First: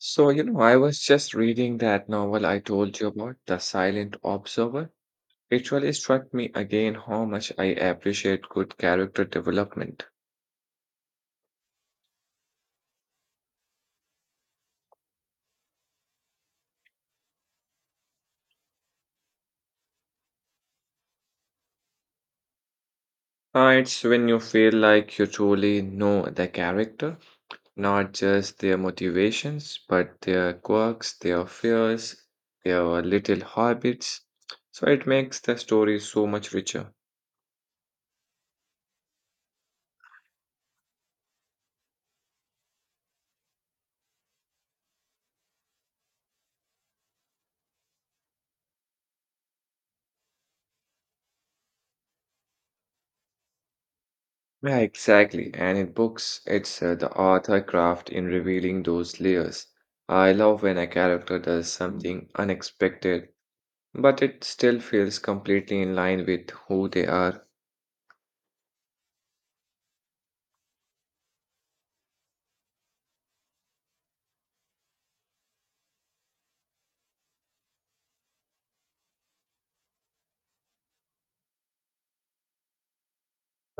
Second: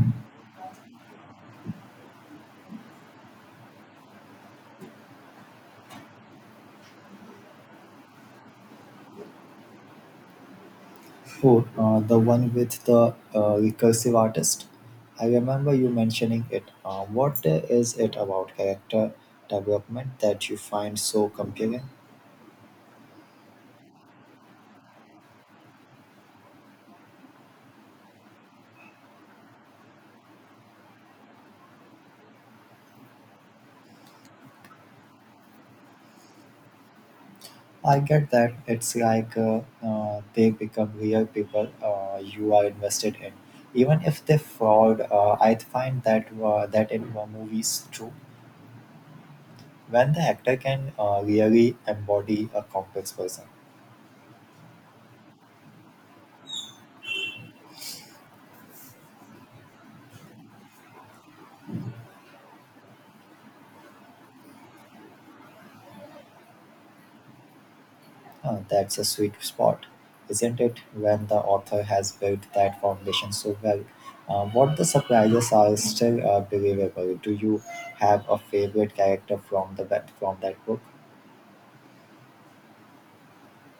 So, you know, I was just reading that novel I told you about, The Silent Observer. It really struck me again how much I appreciate good character development. Oh, the one with the recursive artist. I remember you mentioning it. What is it about character development that you find so compelling? It's when you feel like you truly know the character, not just their motivations, but their quirks, their fears, their little habits. So it makes the story so much richer. I get that it's like they become real people you are invested in, even if they fraud. I find that in movies too, when the actor can really embody a complex person. Yeah, exactly. And in books, it's the author craft in revealing those layers. I love when a character does something unexpected, but it still feels completely in line with who they are. That's a sweet spot, isn't it? When the author has built that foundation so well. What the surprises are still believable. Do you have a favorite character from the that from that book?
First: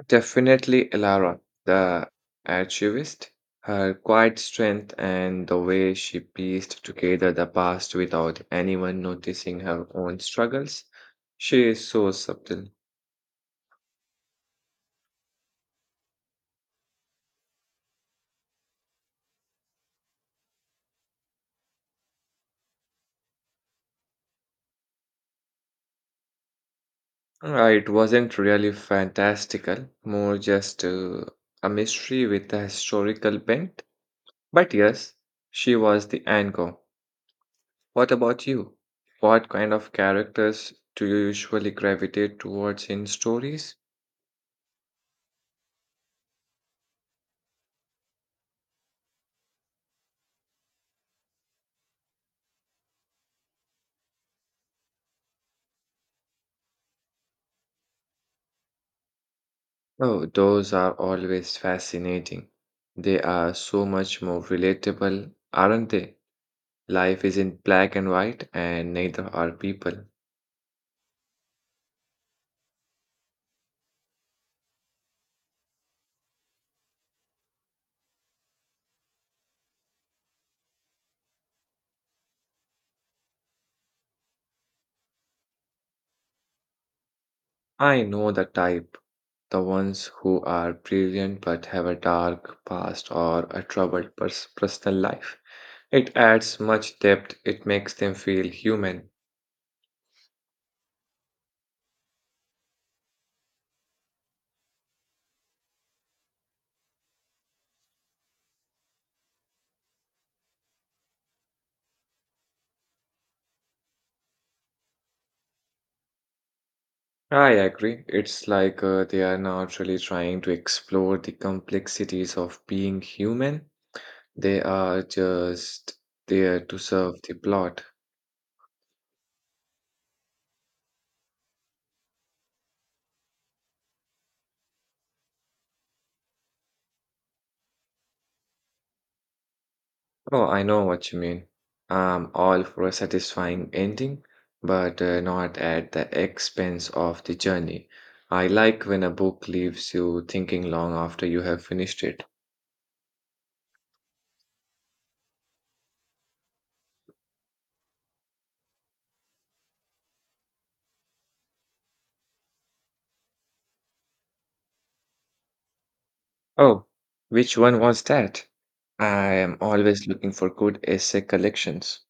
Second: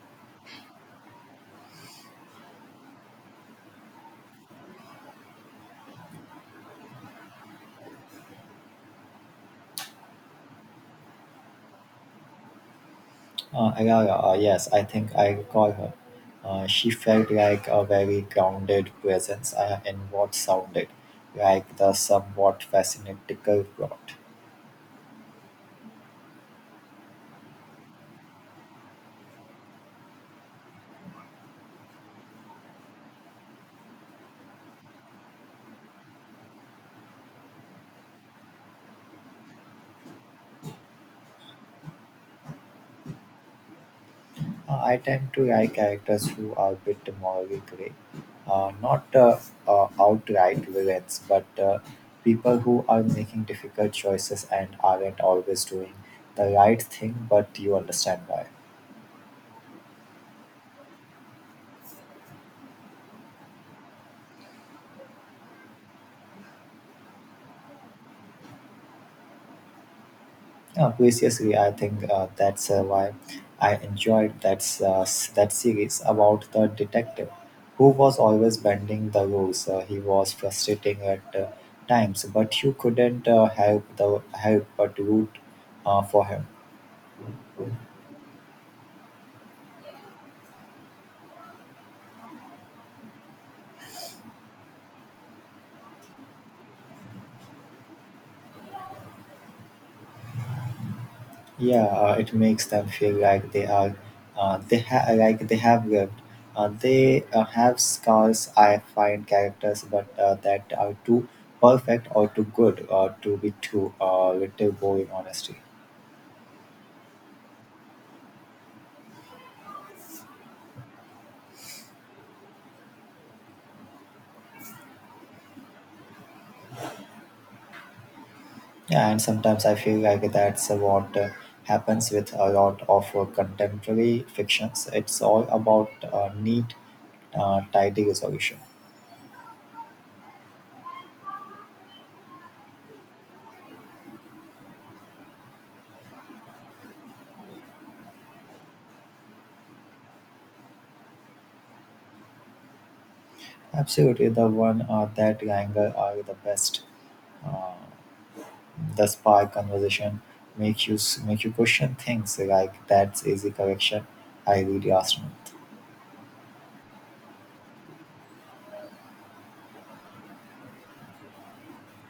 Definitely Elara, the archivist, her quiet strength and the way she pieced together the past without anyone noticing her own struggles. She is so subtle. Ayara, yes, I think I recall her. She felt like a very grounded presence in what sounded like the somewhat fascinating plot. It wasn't really fantastical, more just a mystery with a historical bent. But yes, she was the anchor. What about you? What kind of characters do you usually gravitate towards in stories? I tend to like characters who are a bit morally grey, not outright villains, but people who are making difficult choices and aren't always doing the right thing, but you understand why. Oh, those are always fascinating. They are so much more relatable, aren't they? Life isn't black and white, and neither are people. Yeah, previously, I think that's why I enjoyed that series about the detective who was always bending the rules. He was frustrating at times, but you couldn't help but root for him. I know the type. The ones who are brilliant but have a dark past or a troubled personal life. It adds much depth, it makes them feel human. Yeah, it makes them feel like they are, they ha- like they have lived. They have scars. I find characters, but that are too perfect or too good or to be too little boring. Honestly, I agree. It's like they are not really trying to explore the complexities of being human, they are just there to serve the plot. yeah, and sometimes I feel like that's what happens with a lot of contemporary fictions. It's all about neat, tidy resolution. Oh, I know what you mean. I'm all for a satisfying ending, but not at the expense of the journey. I like when a book leaves you thinking long after you have finished it. Absolutely, the one that Langer are the best. Uh, The spark conversation make you question things like that's easy correction I really asked me. Oh, which one was that? I am always looking for good essay collections.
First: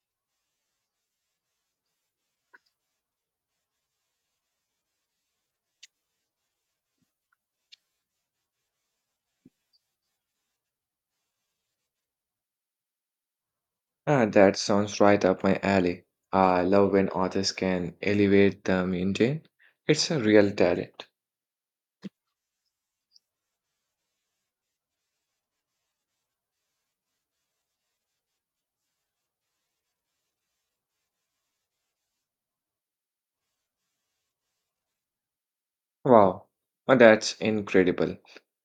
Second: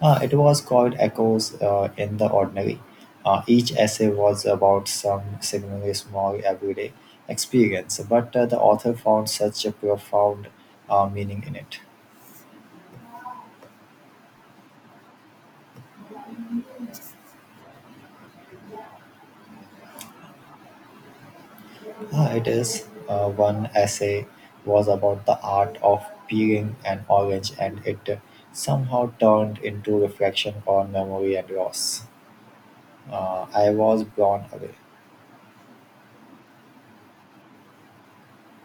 It was called Echoes in the Ordinary. Each essay was about some seemingly small everyday experience, but the author found such a profound meaning in it. Ah, that sounds right up my alley. I love when authors can elevate the mundane. It's a real talent. Ah, it is one essay was about the art of peeling an orange, and it somehow turned into reflection on memory and loss. I was blown away. Wow, that's incredible.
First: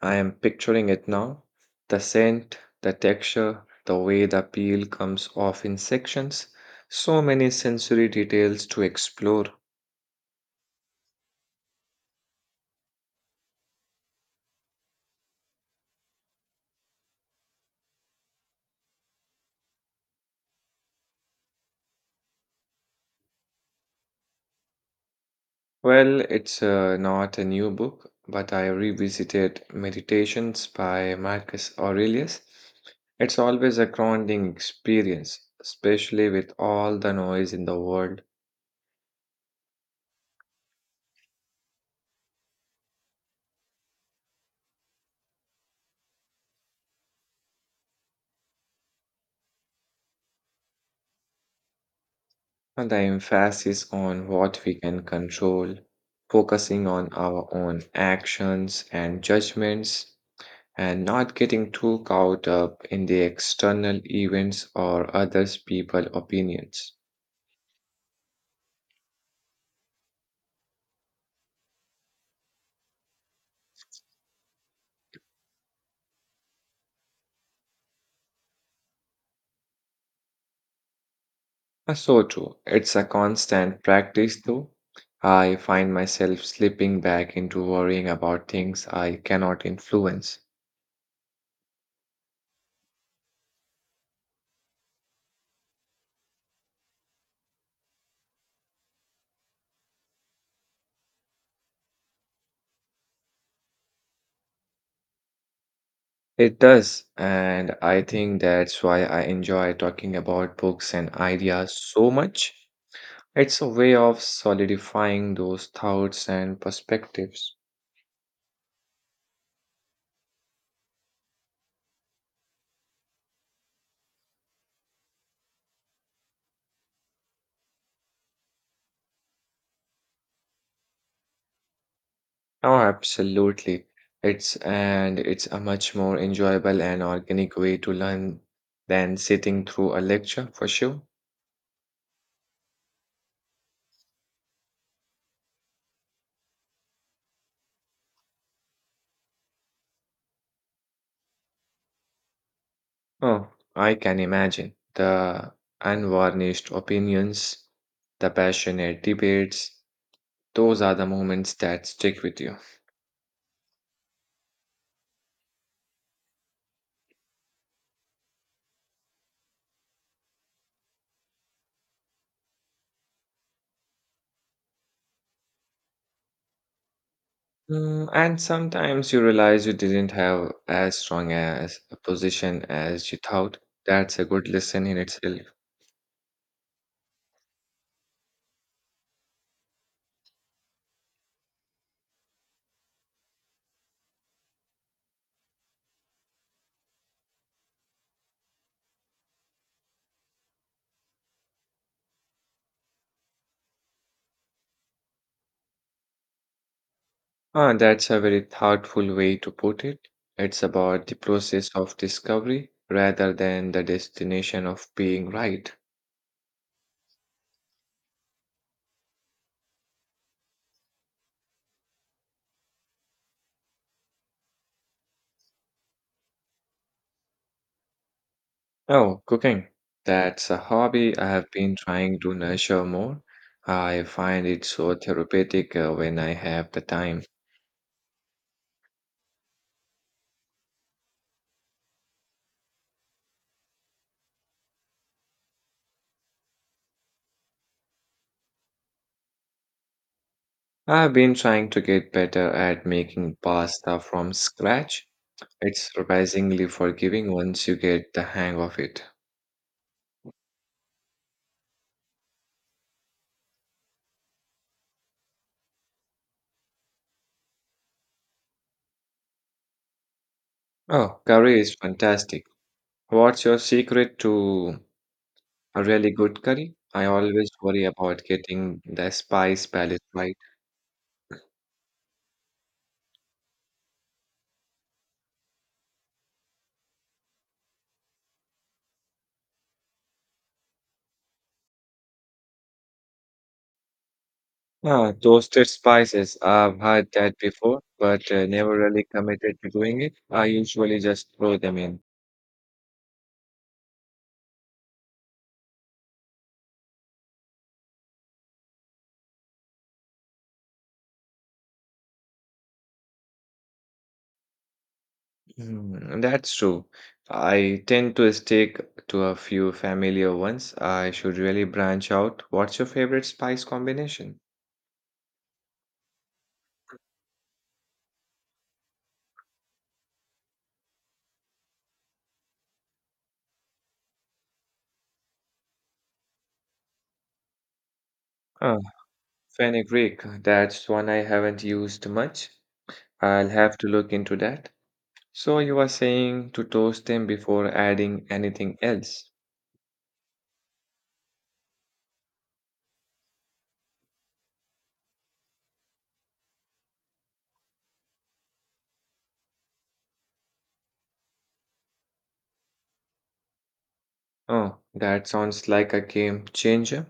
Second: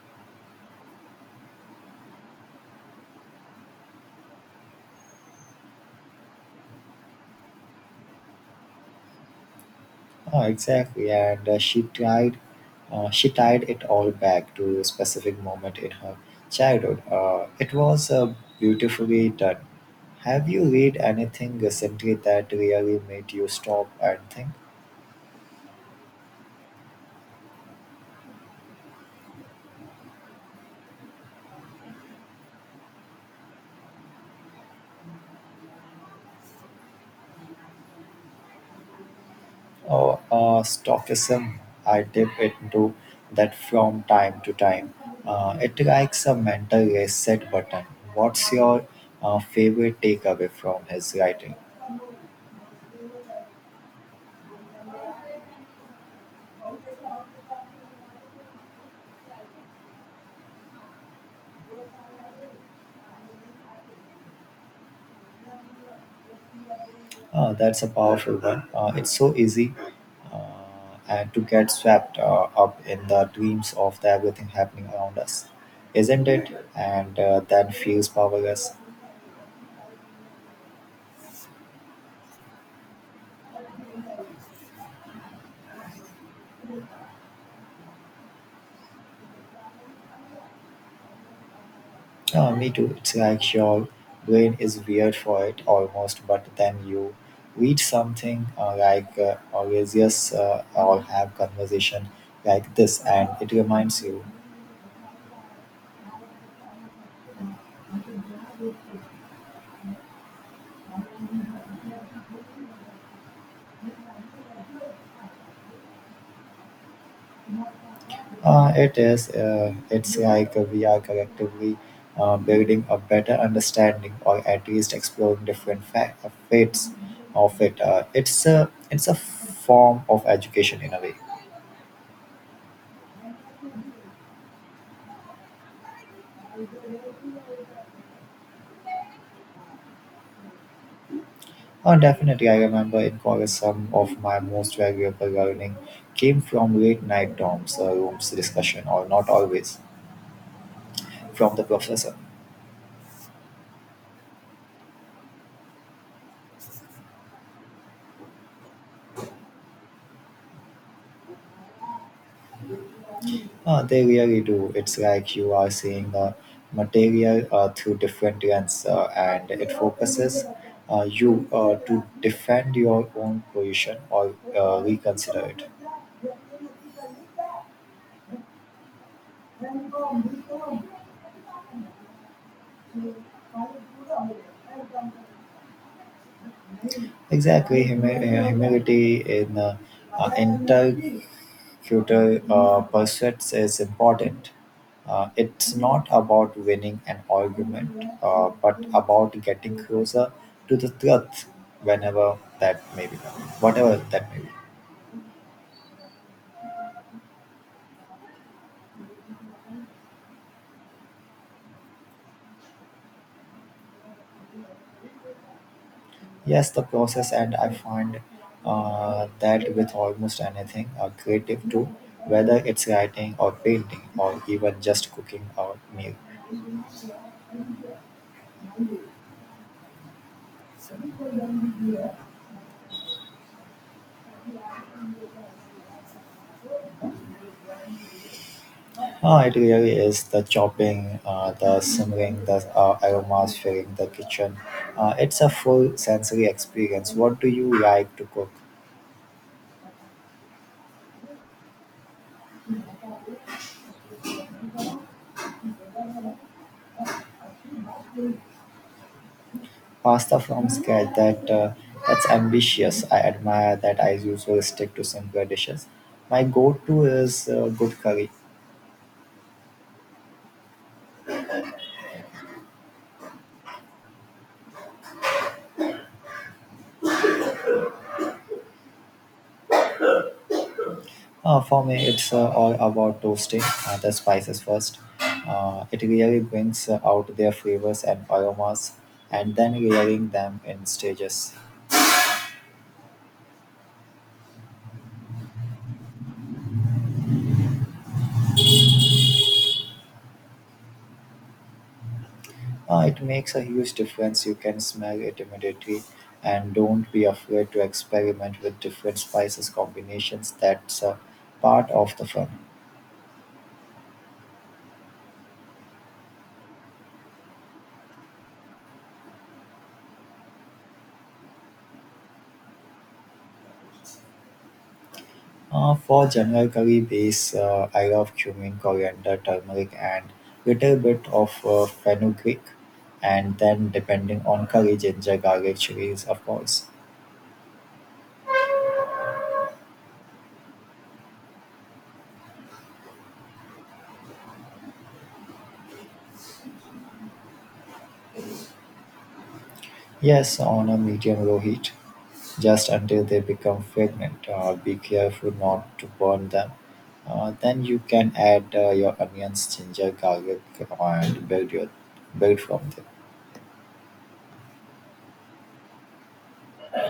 I am picturing it now. The scent, the texture, the way the peel comes off in sections. So many sensory details to explore. Oh, exactly, and she tied it all back to a specific moment in her childhood. It was beautifully done. Have you read anything recently that really made you stop and think? Well, it's not a new book, but I revisited Meditations by Marcus Aurelius. It's always a grounding experience, especially with all the noise in the world. Oh, stoicism. I dip into that from time to time. It likes a mental reset button. What's your favorite takeaway from his writing? And the emphasis on what we can control, focusing on our own actions and judgments, and not getting too caught up in the external events or others' people opinions. That's a powerful one. It's so easy and to get swept up in the dreams of the everything happening around us, isn't it? And then feels powerless. So true. It's a constant practice, though. I find myself slipping back into worrying about things I cannot influence. Me too. It's like your brain is weird for it almost, but then you read something like Orasius or have conversation like this, and it reminds you. It does, and I think that's why I enjoy talking about books and ideas so much. It's a way of solidifying those thoughts and perspectives. It is. It's like we are collectively building a better understanding, or at least exploring different fates of it. It's a form of education in a way. Oh, absolutely. It's and it's a much more enjoyable and organic way to learn than sitting through a lecture for sure. Oh, definitely. I remember in college, some of my most valuable learning came from late night dorms, rooms discussion, or not always from the professor. Oh, I can imagine the unvarnished opinions, the passionate debates. Those are the moments that stick with you. They really do. It's like you are seeing the material through different lens, and it focuses you to defend your own position or reconsider it. Mm, and sometimes you realize you didn't have as strong as a position as you thought. That's a good lesson in itself. Exactly, humility in uh, future pursuits is important. It's not about winning an argument, but about getting closer to the truth whenever that may be, whatever that may be. Ah, that's a very thoughtful way to put it. It's about the process of discovery rather than the destination of being right. Yes, the process, and I find that with almost anything a creative too, whether it's writing or painting or even just cooking a meal. Oh, cooking. That's a hobby I have been trying to nurture more. I find it so therapeutic when I have the time. Ah, it really is the chopping, the simmering, the aromas filling the kitchen. It's a full sensory experience. What do you like to cook? I've been trying to get better at making pasta from scratch. It's surprisingly forgiving once you get the hang of it. Pasta from scratch. That's ambitious. I admire that. I usually stick to simpler dishes. My go-to is good curry. Oh, curry is fantastic. What's your secret to a really good curry? I always worry about getting the spice palette right. For me, it's all about toasting the spices first. It really brings out their flavors and aromas, and then layering them in stages. Ah, toasted spices. I've had that before, but never really committed to doing it. I usually just throw them in. It makes a huge difference. You can smell it immediately, and don't be afraid to experiment with different spices combinations. That's a part of the fun. Mm, that's true. I tend to stick to a few familiar ones. I should really branch out. What's your favorite spice combination? For general curry base, I love cumin, coriander, turmeric, and little bit of fenugreek, and then depending on curry, ginger, garlic, chilies, of course. Ah, fenugreek. That's one I haven't used much. I'll have to look into that. So you are saying to toast them before adding anything else. Yes, on a medium low heat. Just until they become fragrant. Be careful not to burn them. Then you can add your onions, ginger, garlic, and build from them. Oh, that sounds like a game changer.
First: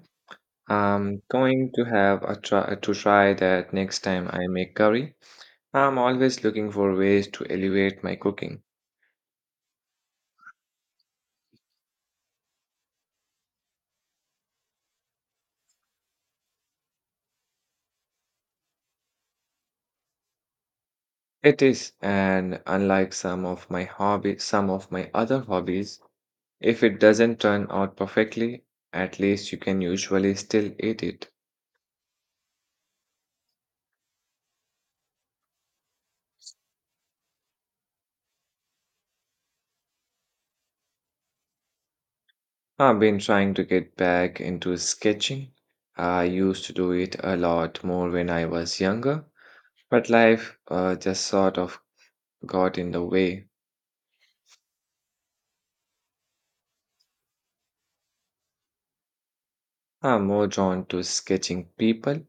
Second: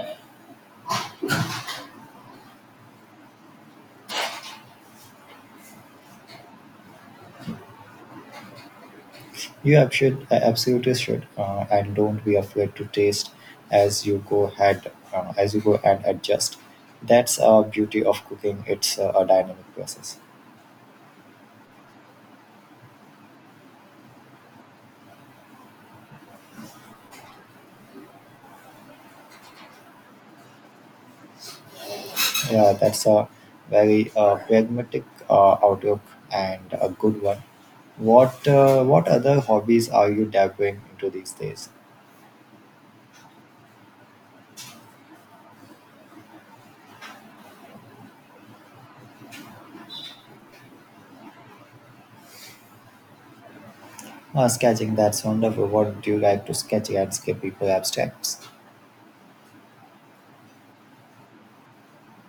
I'm going to have a try to try that next time I make curry. I'm always looking for ways to elevate my cooking. You ab- should absolutely should, and don't be afraid to taste as you go ahead, as you go and adjust. That's a beauty of cooking. It's a dynamic process. It is, and unlike some of my other hobbies, if it doesn't turn out perfectly, at least you can usually still eat it. Yeah, that's a very pragmatic outlook and a good one. What other hobbies are you dabbling into these days? I've been trying to get back into sketching. I used to do it a lot more when I was younger, but life just sort of got in the way. Sketching, that's wonderful. What do you like to sketch? Landscape, people, abstracts. I'm more drawn to sketching people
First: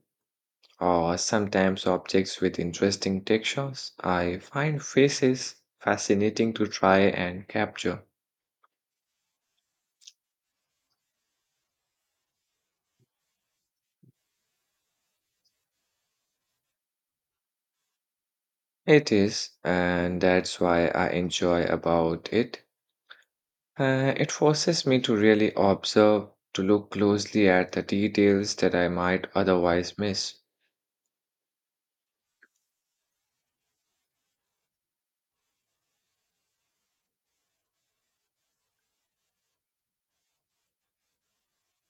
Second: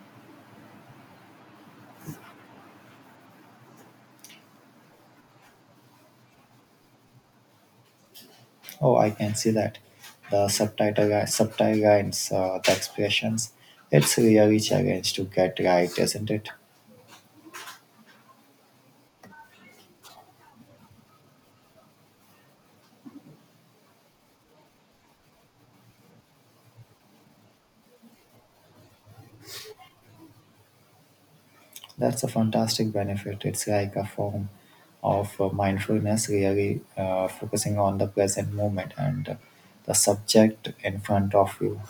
or sometimes objects with interesting textures. I find faces fascinating to try and capture. Oh, I can see that. The subtitle lines, the expressions. It's really challenge to get right, isn't it? It is, and that's why I enjoy about it. It forces me to really observe, to look closely at the details that I might otherwise miss. That's a fantastic benefit. It's like a form of mindfulness, really focusing on the present moment and the subject in front of you.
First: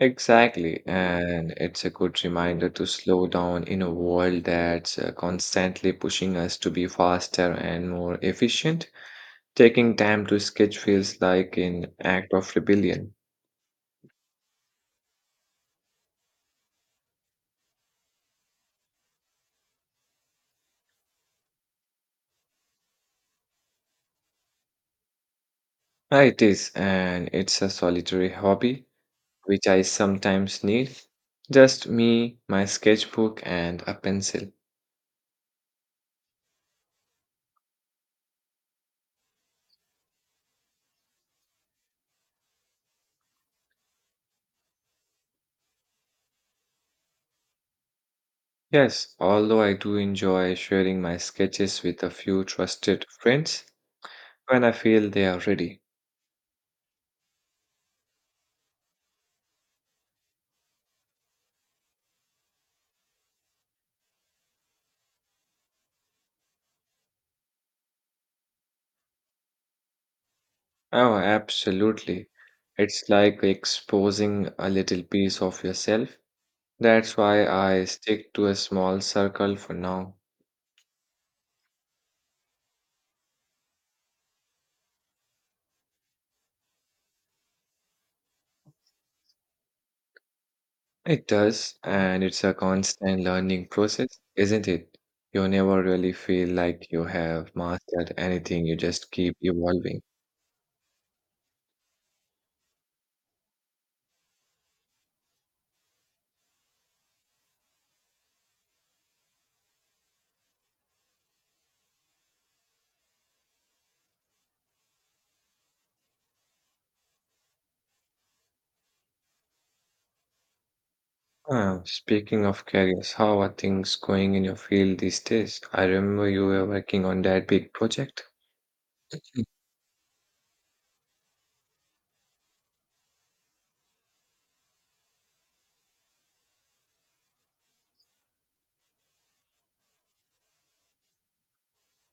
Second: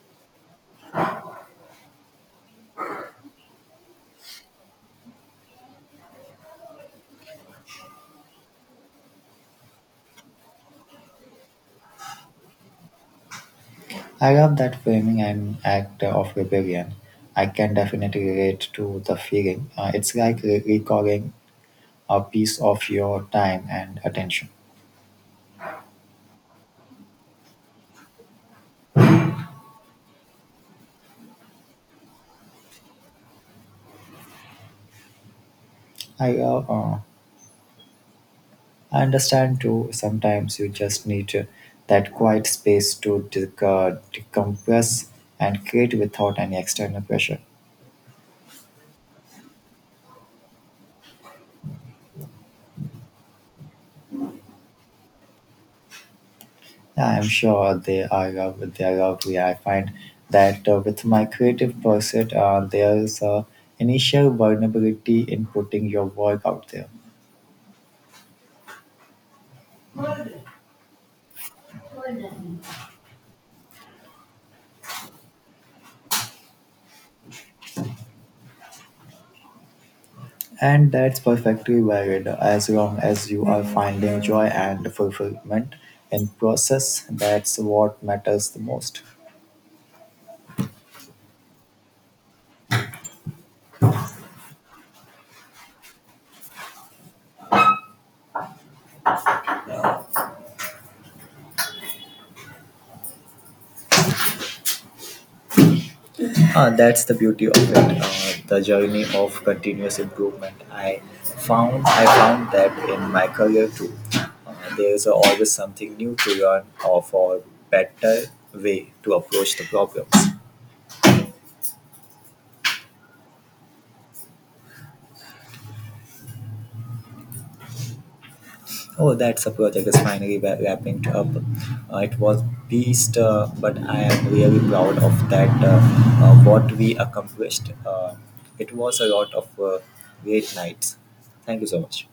Exactly, and it's a good reminder to slow down in a world that's constantly pushing us to be faster and more efficient. Taking time to sketch feels like an act of rebellion. I love that framing and act of rebellion. I can definitely relate to the feeling. It's like recalling a piece of your time and attention. Ah, it is, and it's a solitary hobby, which I sometimes need. Just me, my sketchbook, and a pencil. I love, uh, I understand too. Sometimes you just need that quiet space to decompress and create without any external pressure. Yes, although I do enjoy sharing my sketches with a few trusted friends when I feel they are ready. I am sure they are lovely. I find that with my creative pursuit, there's a initial vulnerability in putting your work out there, Oh, absolutely. It's like exposing a little piece of yourself. That's why I stick to a small circle for now. and that's perfectly valid as long as you are finding joy and fulfillment in process. That's what matters the most. It does, and it's a constant learning process, isn't it? You never really feel like you have mastered anything, you just keep evolving. Ah, that's the beauty of it, the journey of continuous improvement. I found that in my career too. There is always something new to learn of or better way to approach the problems. Ah, speaking of careers, how are things going in your field these days? I remember you were working on that big project. Oh, that's a project is finally wrapping up. It was beast, but I am really proud of that. What we accomplished. It was a lot of great nights. Thank you so much.